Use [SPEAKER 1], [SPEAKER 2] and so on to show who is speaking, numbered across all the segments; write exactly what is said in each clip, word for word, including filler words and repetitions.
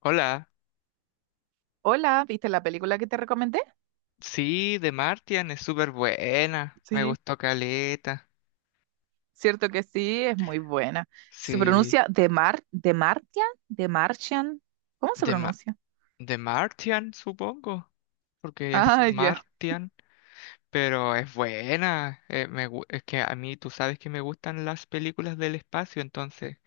[SPEAKER 1] Hola,
[SPEAKER 2] Hola, ¿viste la película que te recomendé?
[SPEAKER 1] sí, de Martian es súper buena, me
[SPEAKER 2] Sí,
[SPEAKER 1] gustó caleta.
[SPEAKER 2] cierto que sí, es muy buena. Se
[SPEAKER 1] Sí,
[SPEAKER 2] pronuncia The Mar, The Martian, The Martian. ¿Cómo se
[SPEAKER 1] de, Ma-
[SPEAKER 2] pronuncia?
[SPEAKER 1] de Martian supongo, porque es
[SPEAKER 2] Ah, ya,
[SPEAKER 1] Martian, pero es buena. eh, me gu- es que a mí tú sabes que me gustan las películas del espacio, entonces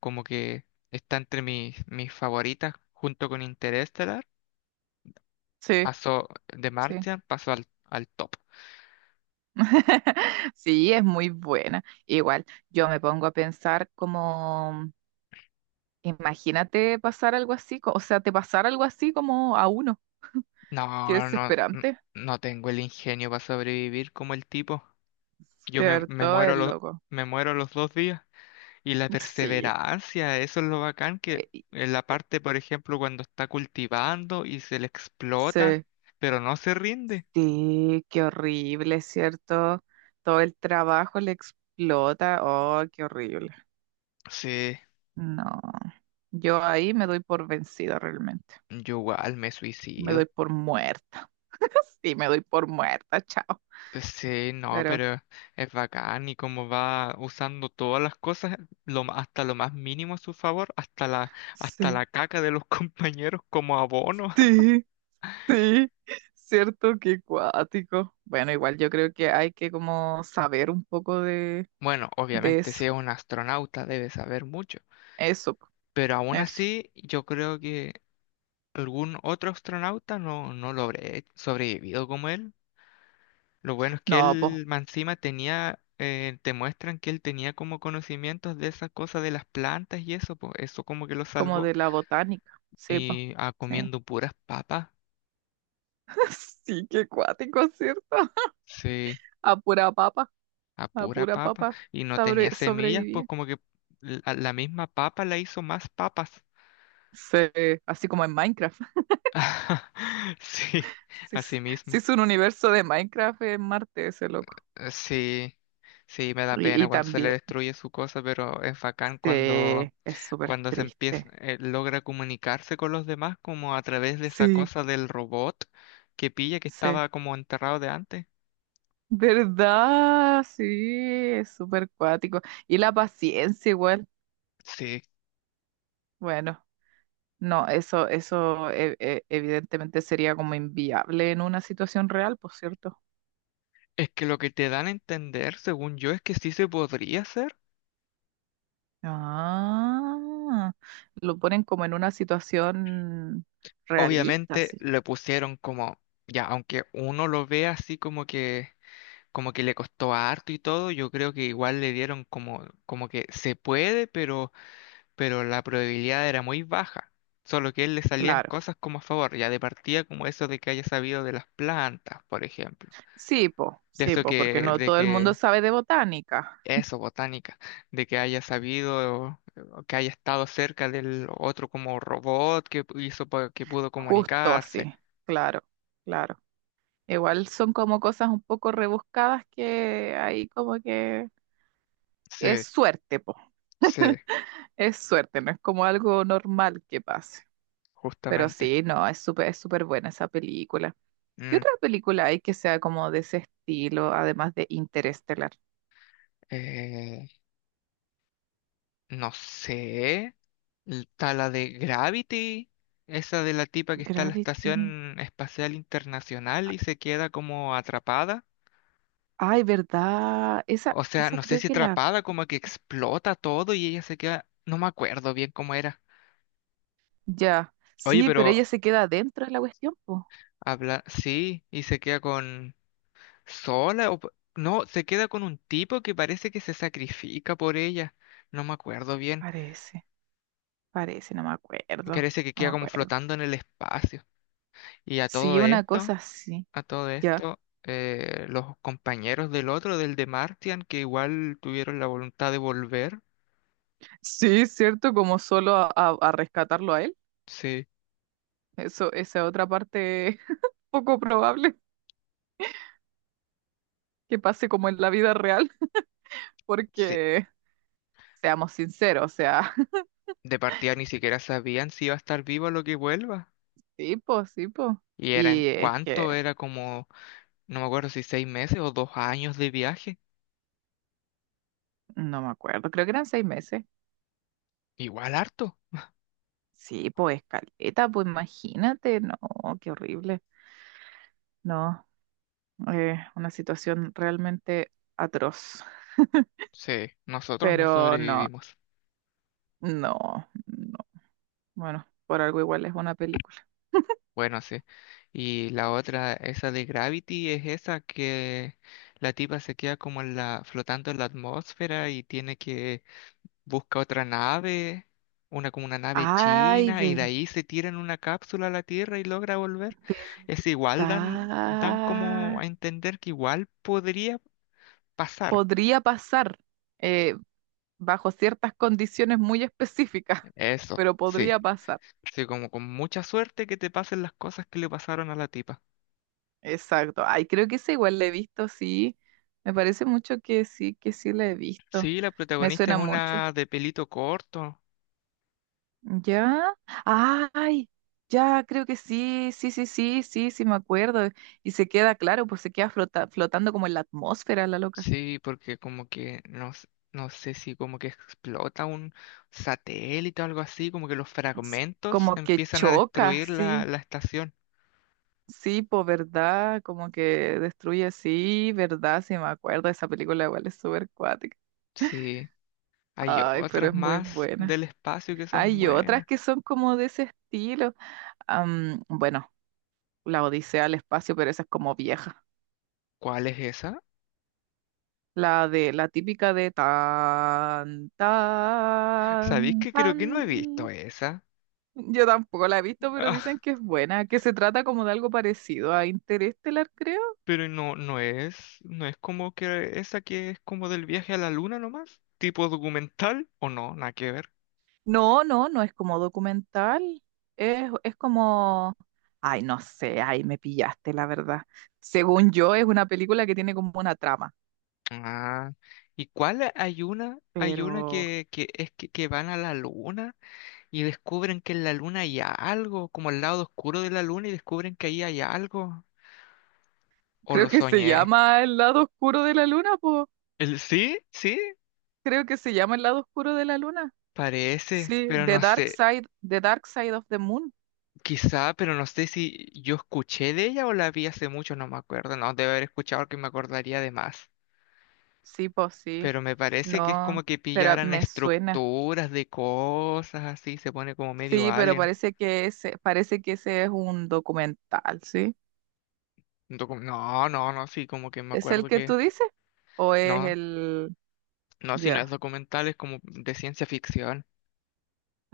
[SPEAKER 1] como que está entre mis, mis favoritas junto con Interestelar.
[SPEAKER 2] sí,
[SPEAKER 1] Pasó de
[SPEAKER 2] sí.
[SPEAKER 1] Martian, pasó al, al top.
[SPEAKER 2] Sí, es muy buena. Igual, yo me pongo a pensar como, imagínate pasar algo así, co- o sea, te pasar algo así como a uno, qué
[SPEAKER 1] No, no, n-
[SPEAKER 2] desesperante.
[SPEAKER 1] no tengo el ingenio para sobrevivir como el tipo. Yo me, me
[SPEAKER 2] Cierto,
[SPEAKER 1] muero
[SPEAKER 2] es
[SPEAKER 1] los,
[SPEAKER 2] loco.
[SPEAKER 1] me muero los dos días. Y la
[SPEAKER 2] Sí.
[SPEAKER 1] perseverancia, eso es lo bacán que
[SPEAKER 2] Eh,
[SPEAKER 1] en la
[SPEAKER 2] eh,
[SPEAKER 1] parte, por ejemplo, cuando está cultivando y se le explota,
[SPEAKER 2] Sí.
[SPEAKER 1] pero no se rinde.
[SPEAKER 2] Sí, qué horrible, ¿cierto? Todo el trabajo le explota. Oh, qué horrible.
[SPEAKER 1] Sí,
[SPEAKER 2] No, yo ahí me doy por vencida realmente.
[SPEAKER 1] yo igual me
[SPEAKER 2] Me
[SPEAKER 1] suicido.
[SPEAKER 2] doy por muerta. Sí, me doy por muerta, chao.
[SPEAKER 1] Sí, no,
[SPEAKER 2] Pero
[SPEAKER 1] pero es bacán y cómo va usando todas las cosas, lo, ma- hasta lo más mínimo a su favor, hasta la, hasta
[SPEAKER 2] sí,
[SPEAKER 1] la caca de los compañeros como abono.
[SPEAKER 2] sí, sí, cierto que cuático. Bueno, igual yo creo que hay que como saber un poco de,
[SPEAKER 1] Bueno,
[SPEAKER 2] de
[SPEAKER 1] obviamente si
[SPEAKER 2] eso.
[SPEAKER 1] es un astronauta debe saber mucho.
[SPEAKER 2] Eso, po,
[SPEAKER 1] Pero aún
[SPEAKER 2] eso.
[SPEAKER 1] así, yo creo que algún otro astronauta no, no lo habré sobrevivido como él. Lo bueno es que
[SPEAKER 2] No, pues,
[SPEAKER 1] él, más encima, tenía, eh, te muestran que él tenía como conocimientos de esas cosas de las plantas y eso, pues eso como que lo
[SPEAKER 2] como
[SPEAKER 1] salvó.
[SPEAKER 2] de la botánica. Sí, pues.
[SPEAKER 1] Y ah, comiendo puras papas,
[SPEAKER 2] Sí, qué cuático, ¿cierto?
[SPEAKER 1] sí,
[SPEAKER 2] A pura papa,
[SPEAKER 1] a
[SPEAKER 2] a
[SPEAKER 1] pura
[SPEAKER 2] pura
[SPEAKER 1] papa.
[SPEAKER 2] papa
[SPEAKER 1] Y no
[SPEAKER 2] sobre,
[SPEAKER 1] tenía semillas, pues
[SPEAKER 2] sobrevivía.
[SPEAKER 1] como que la, la misma papa la hizo más papas.
[SPEAKER 2] Sí, así como en Minecraft.
[SPEAKER 1] Sí,
[SPEAKER 2] Sí,
[SPEAKER 1] así
[SPEAKER 2] es sí
[SPEAKER 1] mismo.
[SPEAKER 2] es un universo de Minecraft en Marte, ese loco.
[SPEAKER 1] Eh, Sí, sí, me da
[SPEAKER 2] Y,
[SPEAKER 1] pena
[SPEAKER 2] y
[SPEAKER 1] cuando se le
[SPEAKER 2] también,
[SPEAKER 1] destruye su cosa, pero es bacán cuando,
[SPEAKER 2] sí, es súper
[SPEAKER 1] cuando se empieza,
[SPEAKER 2] triste.
[SPEAKER 1] eh, logra comunicarse con los demás como a través de esa
[SPEAKER 2] Sí,
[SPEAKER 1] cosa del robot que pilla que
[SPEAKER 2] sí.
[SPEAKER 1] estaba como enterrado de antes.
[SPEAKER 2] ¿Verdad? Sí, es súper cuático. Y la paciencia igual.
[SPEAKER 1] Sí,
[SPEAKER 2] Bueno, no, eso, eso e- e- evidentemente sería como inviable en una situación real, por cierto.
[SPEAKER 1] es que lo que te dan a entender, según yo, es que sí se podría hacer.
[SPEAKER 2] Ah, lo ponen como en una situación realista,
[SPEAKER 1] Obviamente
[SPEAKER 2] sí,
[SPEAKER 1] le pusieron como, ya, aunque uno lo ve así como que, como que le costó harto y todo, yo creo que igual le dieron como, como que se puede, pero pero la probabilidad era muy baja. Solo que a él le salían
[SPEAKER 2] claro.
[SPEAKER 1] cosas como a favor, ya de partida como eso de que haya sabido de las plantas, por ejemplo.
[SPEAKER 2] Sí, po,
[SPEAKER 1] De
[SPEAKER 2] sí,
[SPEAKER 1] eso
[SPEAKER 2] po, porque
[SPEAKER 1] que,
[SPEAKER 2] no
[SPEAKER 1] de
[SPEAKER 2] todo el mundo
[SPEAKER 1] que,
[SPEAKER 2] sabe de botánica,
[SPEAKER 1] eso, botánica, de que haya sabido, o que haya estado cerca del otro como robot que pu- hizo pa- que pudo
[SPEAKER 2] justo
[SPEAKER 1] comunicarse.
[SPEAKER 2] así, claro, claro. Igual son como cosas un poco rebuscadas que ahí como que es
[SPEAKER 1] Sí,
[SPEAKER 2] suerte, po,
[SPEAKER 1] sí,
[SPEAKER 2] es suerte, no es como algo normal que pase. Pero
[SPEAKER 1] justamente.
[SPEAKER 2] sí, no, es súper, es súper buena esa película. ¿Qué
[SPEAKER 1] Mm,
[SPEAKER 2] otra película hay que sea como de ese estilo, además de Interestelar?
[SPEAKER 1] eh, no sé. Está la de Gravity, esa de la tipa que está en la
[SPEAKER 2] Gravity.
[SPEAKER 1] Estación Espacial Internacional y se queda como atrapada.
[SPEAKER 2] Ay, ¿verdad? Esa,
[SPEAKER 1] O sea,
[SPEAKER 2] esa
[SPEAKER 1] no sé
[SPEAKER 2] creo
[SPEAKER 1] si
[SPEAKER 2] que la...
[SPEAKER 1] atrapada, como que explota todo y ella se queda. No me acuerdo bien cómo era.
[SPEAKER 2] Ya.
[SPEAKER 1] Oye,
[SPEAKER 2] Sí, pero
[SPEAKER 1] pero
[SPEAKER 2] ella se queda dentro de la cuestión, po.
[SPEAKER 1] habla. Sí, y se queda con. Sola o. P- no, se queda con un tipo que parece que se sacrifica por ella. No me acuerdo bien.
[SPEAKER 2] Parece, parece, no me acuerdo.
[SPEAKER 1] Parece que
[SPEAKER 2] No me
[SPEAKER 1] queda como
[SPEAKER 2] acuerdo.
[SPEAKER 1] flotando en el espacio. Y a
[SPEAKER 2] Sí,
[SPEAKER 1] todo
[SPEAKER 2] una cosa
[SPEAKER 1] esto.
[SPEAKER 2] así.
[SPEAKER 1] A todo
[SPEAKER 2] Ya.
[SPEAKER 1] esto, eh, los compañeros del otro, del de Martian, que igual tuvieron la voluntad de volver,
[SPEAKER 2] Sí, cierto, como solo a, a- a rescatarlo a él.
[SPEAKER 1] sí,
[SPEAKER 2] Eso, esa otra parte poco probable que pase como en la vida real,
[SPEAKER 1] sí,
[SPEAKER 2] porque seamos sinceros, o sea,
[SPEAKER 1] de partida ni siquiera sabían si iba a estar vivo a lo que vuelva.
[SPEAKER 2] sí, po, sí, po.
[SPEAKER 1] Y eran,
[SPEAKER 2] Y es que
[SPEAKER 1] ¿cuánto? Era como, no me acuerdo si seis meses o dos años de viaje.
[SPEAKER 2] no me acuerdo, creo que eran seis meses.
[SPEAKER 1] Igual harto.
[SPEAKER 2] Sí, pues caleta, pues imagínate, no, qué horrible. No, eh, una situación realmente atroz.
[SPEAKER 1] Sí, nosotros no
[SPEAKER 2] Pero no,
[SPEAKER 1] sobrevivimos.
[SPEAKER 2] no, no. Bueno, por algo igual es una película.
[SPEAKER 1] Bueno, sí. Y la otra, esa de Gravity, es esa que la tipa se queda como en la, flotando en la atmósfera y tiene que busca otra nave, una como una nave
[SPEAKER 2] Ay,
[SPEAKER 1] china, y de
[SPEAKER 2] ver-
[SPEAKER 1] ahí se tira en una cápsula a la Tierra y logra volver. Es igual, dan, dan como
[SPEAKER 2] verdad.
[SPEAKER 1] a entender que igual podría pasar.
[SPEAKER 2] Podría pasar eh, bajo ciertas condiciones muy específicas,
[SPEAKER 1] Eso,
[SPEAKER 2] pero
[SPEAKER 1] sí.
[SPEAKER 2] podría pasar.
[SPEAKER 1] Sí, como con mucha suerte que te pasen las cosas que le pasaron a la tipa.
[SPEAKER 2] Exacto. Ay, creo que esa igual la he visto, sí. Me parece mucho que sí, que sí la he visto.
[SPEAKER 1] Sí, la
[SPEAKER 2] Me
[SPEAKER 1] protagonista es
[SPEAKER 2] suena mucho.
[SPEAKER 1] una de pelito corto.
[SPEAKER 2] ¿Ya? ¡Ay! Ya, creo que sí, sí, sí, sí, sí, sí, me acuerdo. Y se queda, claro, pues se queda flota- flotando como en la atmósfera, la loca.
[SPEAKER 1] Sí, porque como que no, s- no sé si como que explota un satélite o algo así, como que los
[SPEAKER 2] S-
[SPEAKER 1] fragmentos
[SPEAKER 2] Como que
[SPEAKER 1] empiezan a
[SPEAKER 2] choca,
[SPEAKER 1] destruir la,
[SPEAKER 2] sí,
[SPEAKER 1] la estación.
[SPEAKER 2] sí, pues verdad, como que destruye, sí, verdad, sí, me acuerdo. Esa película igual es súper cuática.
[SPEAKER 1] Sí, hay
[SPEAKER 2] Ay, pero
[SPEAKER 1] otras
[SPEAKER 2] es muy
[SPEAKER 1] más
[SPEAKER 2] buena.
[SPEAKER 1] del espacio que son
[SPEAKER 2] Hay otras
[SPEAKER 1] buenas.
[SPEAKER 2] que son como de ese estilo. Am, bueno, La Odisea al espacio, pero esa es como vieja.
[SPEAKER 1] ¿Cuál es esa?
[SPEAKER 2] La de la típica de tan,
[SPEAKER 1] ¿Sabéis
[SPEAKER 2] tan,
[SPEAKER 1] que creo que no he visto
[SPEAKER 2] tan.
[SPEAKER 1] esa?
[SPEAKER 2] Yo tampoco la he visto, pero dicen
[SPEAKER 1] Ah,
[SPEAKER 2] que es buena, que se trata como de algo parecido a Interestelar, creo.
[SPEAKER 1] pero no, no es, no es como que esa que es como del viaje a la luna nomás, tipo documental o no, nada que ver.
[SPEAKER 2] No, no, no es como documental. Es, es como. Ay, no sé, ay, me pillaste, la verdad. Según yo, es una película que tiene como una trama,
[SPEAKER 1] Ah, ¿y cuál hay una? Hay una
[SPEAKER 2] pero
[SPEAKER 1] que, que es que, que van a la luna y descubren que en la luna hay algo, como el lado oscuro de la luna y descubren que ahí hay algo. ¿O
[SPEAKER 2] creo
[SPEAKER 1] lo
[SPEAKER 2] que se
[SPEAKER 1] soñé?
[SPEAKER 2] llama El lado oscuro de la luna, pues.
[SPEAKER 1] ¿El sí? ¿Sí?
[SPEAKER 2] Creo que se llama El lado oscuro de la luna.
[SPEAKER 1] Parece,
[SPEAKER 2] Sí,
[SPEAKER 1] pero
[SPEAKER 2] The
[SPEAKER 1] no
[SPEAKER 2] Dark
[SPEAKER 1] sé,
[SPEAKER 2] Side, The Dark Side of the Moon.
[SPEAKER 1] quizá, pero no sé si yo escuché de ella o la vi hace mucho, no me acuerdo, no, debe haber escuchado porque me acordaría de más.
[SPEAKER 2] Sí, pues sí.
[SPEAKER 1] Pero me parece que es
[SPEAKER 2] No,
[SPEAKER 1] como que
[SPEAKER 2] pero
[SPEAKER 1] pillaran
[SPEAKER 2] me suena.
[SPEAKER 1] estructuras de cosas así, se pone como medio
[SPEAKER 2] Sí, pero
[SPEAKER 1] alien.
[SPEAKER 2] parece que ese, parece que ese es un documental, ¿sí?
[SPEAKER 1] Un Docu- no, no, no, sí, como que me
[SPEAKER 2] ¿Es el
[SPEAKER 1] acuerdo
[SPEAKER 2] que
[SPEAKER 1] que
[SPEAKER 2] tú dices? ¿O es
[SPEAKER 1] no,
[SPEAKER 2] el...?
[SPEAKER 1] no, si no es
[SPEAKER 2] Ya.
[SPEAKER 1] documental, es como de ciencia ficción,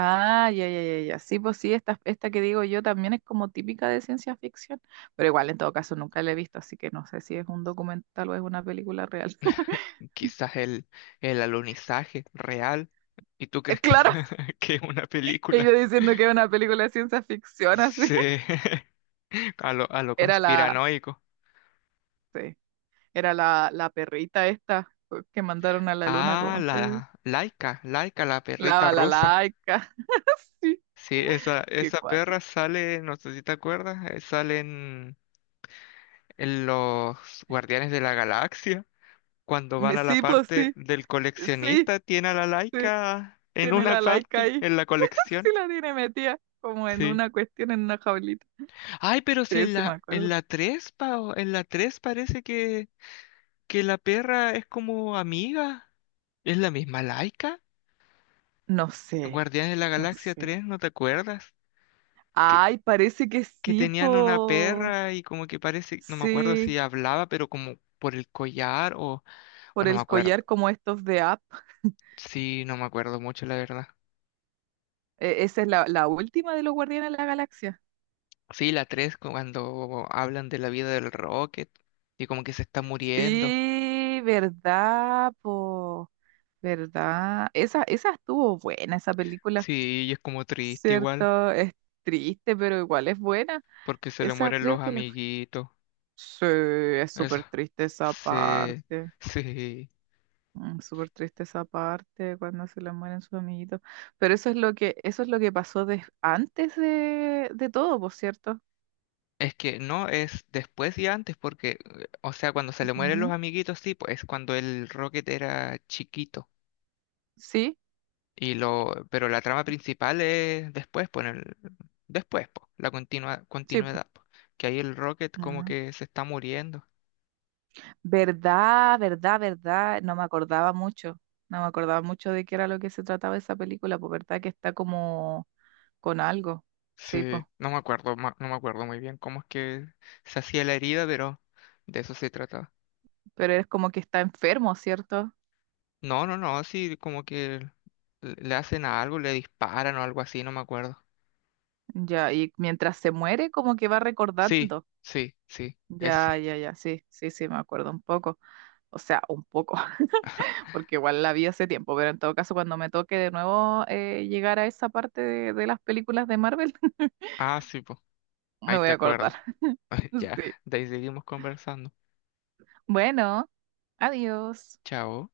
[SPEAKER 2] Ah, ya, ya, ya, ya. Sí, pues sí, esta, esta que digo yo también es como típica de ciencia ficción, pero igual en todo caso nunca la he visto, así que no sé si es un documental o es una película real.
[SPEAKER 1] quizás el, el alunizaje real. ¿Y tú
[SPEAKER 2] Eh,
[SPEAKER 1] crees que,
[SPEAKER 2] Claro,
[SPEAKER 1] que es una
[SPEAKER 2] y
[SPEAKER 1] película?
[SPEAKER 2] yo diciendo que es una película de ciencia ficción, así.
[SPEAKER 1] Sí. A lo, a lo
[SPEAKER 2] Era la...
[SPEAKER 1] conspiranoico.
[SPEAKER 2] sí. Era la, la perrita esta pues, que mandaron a la luna,
[SPEAKER 1] Ah,
[SPEAKER 2] ¿cómo es
[SPEAKER 1] la
[SPEAKER 2] que se
[SPEAKER 1] Laika, Laika, la
[SPEAKER 2] La
[SPEAKER 1] perrita rusa.
[SPEAKER 2] balalaica. Sí,
[SPEAKER 1] Sí, esa,
[SPEAKER 2] qué
[SPEAKER 1] esa perra
[SPEAKER 2] cuático.
[SPEAKER 1] sale, no sé si te acuerdas, eh, sale en, en los Guardianes de la Galaxia. Cuando van
[SPEAKER 2] Me-
[SPEAKER 1] a la
[SPEAKER 2] Sí, pues
[SPEAKER 1] parte
[SPEAKER 2] sí,
[SPEAKER 1] del
[SPEAKER 2] sí,
[SPEAKER 1] coleccionista, tiene a la
[SPEAKER 2] sí,
[SPEAKER 1] Laika en
[SPEAKER 2] tiene
[SPEAKER 1] una
[SPEAKER 2] la laica
[SPEAKER 1] parte,
[SPEAKER 2] ahí.
[SPEAKER 1] en la
[SPEAKER 2] Sí
[SPEAKER 1] colección.
[SPEAKER 2] la tiene metida, como en
[SPEAKER 1] Sí.
[SPEAKER 2] una cuestión, en una jaulita.
[SPEAKER 1] Ay, pero
[SPEAKER 2] Sí,
[SPEAKER 1] si en
[SPEAKER 2] sí, me
[SPEAKER 1] la, en
[SPEAKER 2] acuerdo.
[SPEAKER 1] la tres, Pao, en la tres parece que, que la perra es como amiga. ¿Es la misma Laika?
[SPEAKER 2] No sé,
[SPEAKER 1] Guardianes de la
[SPEAKER 2] no
[SPEAKER 1] Galaxia
[SPEAKER 2] sé.
[SPEAKER 1] tres, ¿no te acuerdas? Que,
[SPEAKER 2] Ay, parece que
[SPEAKER 1] que
[SPEAKER 2] sí,
[SPEAKER 1] tenían una
[SPEAKER 2] po.
[SPEAKER 1] perra y como que parece, no me acuerdo
[SPEAKER 2] Sí,
[SPEAKER 1] si hablaba, pero como por el collar o, o
[SPEAKER 2] por
[SPEAKER 1] no me
[SPEAKER 2] el
[SPEAKER 1] acuerdo.
[SPEAKER 2] collar como estos de App.
[SPEAKER 1] Sí, no me acuerdo mucho, la verdad.
[SPEAKER 2] E- esa es la, la última de los Guardianes de la Galaxia.
[SPEAKER 1] Sí, la tres cuando hablan de la vida del Rocket y como que se está muriendo.
[SPEAKER 2] Sí, verdad, po, verdad. Esa, esa estuvo buena, esa película,
[SPEAKER 1] Sí, y es como triste igual,
[SPEAKER 2] ¿cierto? Es triste, pero igual es buena.
[SPEAKER 1] porque se le
[SPEAKER 2] Esa
[SPEAKER 1] mueren
[SPEAKER 2] creo
[SPEAKER 1] los
[SPEAKER 2] que la...
[SPEAKER 1] amiguitos.
[SPEAKER 2] Sí, es
[SPEAKER 1] Eso.
[SPEAKER 2] súper triste esa
[SPEAKER 1] Sí,
[SPEAKER 2] parte.
[SPEAKER 1] sí.
[SPEAKER 2] Mm, súper triste esa parte cuando se le mueren sus amiguitos. Pero eso es lo que, eso es lo que pasó des- antes de, de todo, por cierto.
[SPEAKER 1] Es que no es después y antes, porque, eh, o sea, cuando se le mueren los
[SPEAKER 2] ¿Ya?
[SPEAKER 1] amiguitos, sí, pues es cuando el Rocket era chiquito.
[SPEAKER 2] Sí,
[SPEAKER 1] Y lo, pero la trama principal es después, pues, en el- después, pues, la continua,
[SPEAKER 2] sí, po.
[SPEAKER 1] continuidad, pues, que ahí el Rocket como que se está muriendo.
[SPEAKER 2] Verdad, verdad, verdad. No me acordaba mucho. No me acordaba mucho de qué era lo que se trataba esa película, pues verdad que está como con algo. Sí, pues.
[SPEAKER 1] Sí, no me acuerdo, ma- no me acuerdo muy bien cómo es que se hacía la herida, pero de eso se trataba.
[SPEAKER 2] Pero es como que está enfermo, ¿cierto?
[SPEAKER 1] No, no, no, sí, como que le le hacen a algo, le disparan o algo así, no me acuerdo.
[SPEAKER 2] Ya, y mientras se muere, como que va
[SPEAKER 1] Sí,
[SPEAKER 2] recordando.
[SPEAKER 1] sí, sí, eso.
[SPEAKER 2] Ya, ya, ya, sí, sí, sí, me acuerdo un poco. O sea, un poco, porque igual la vi hace tiempo, pero en todo caso, cuando me toque de nuevo eh, llegar a esa parte de, de las películas de Marvel,
[SPEAKER 1] Ah, sí, pues,
[SPEAKER 2] me
[SPEAKER 1] ahí
[SPEAKER 2] voy
[SPEAKER 1] te
[SPEAKER 2] a acordar.
[SPEAKER 1] acuerdas. Ya,
[SPEAKER 2] Sí.
[SPEAKER 1] de ahí seguimos conversando.
[SPEAKER 2] Bueno, adiós.
[SPEAKER 1] Chao.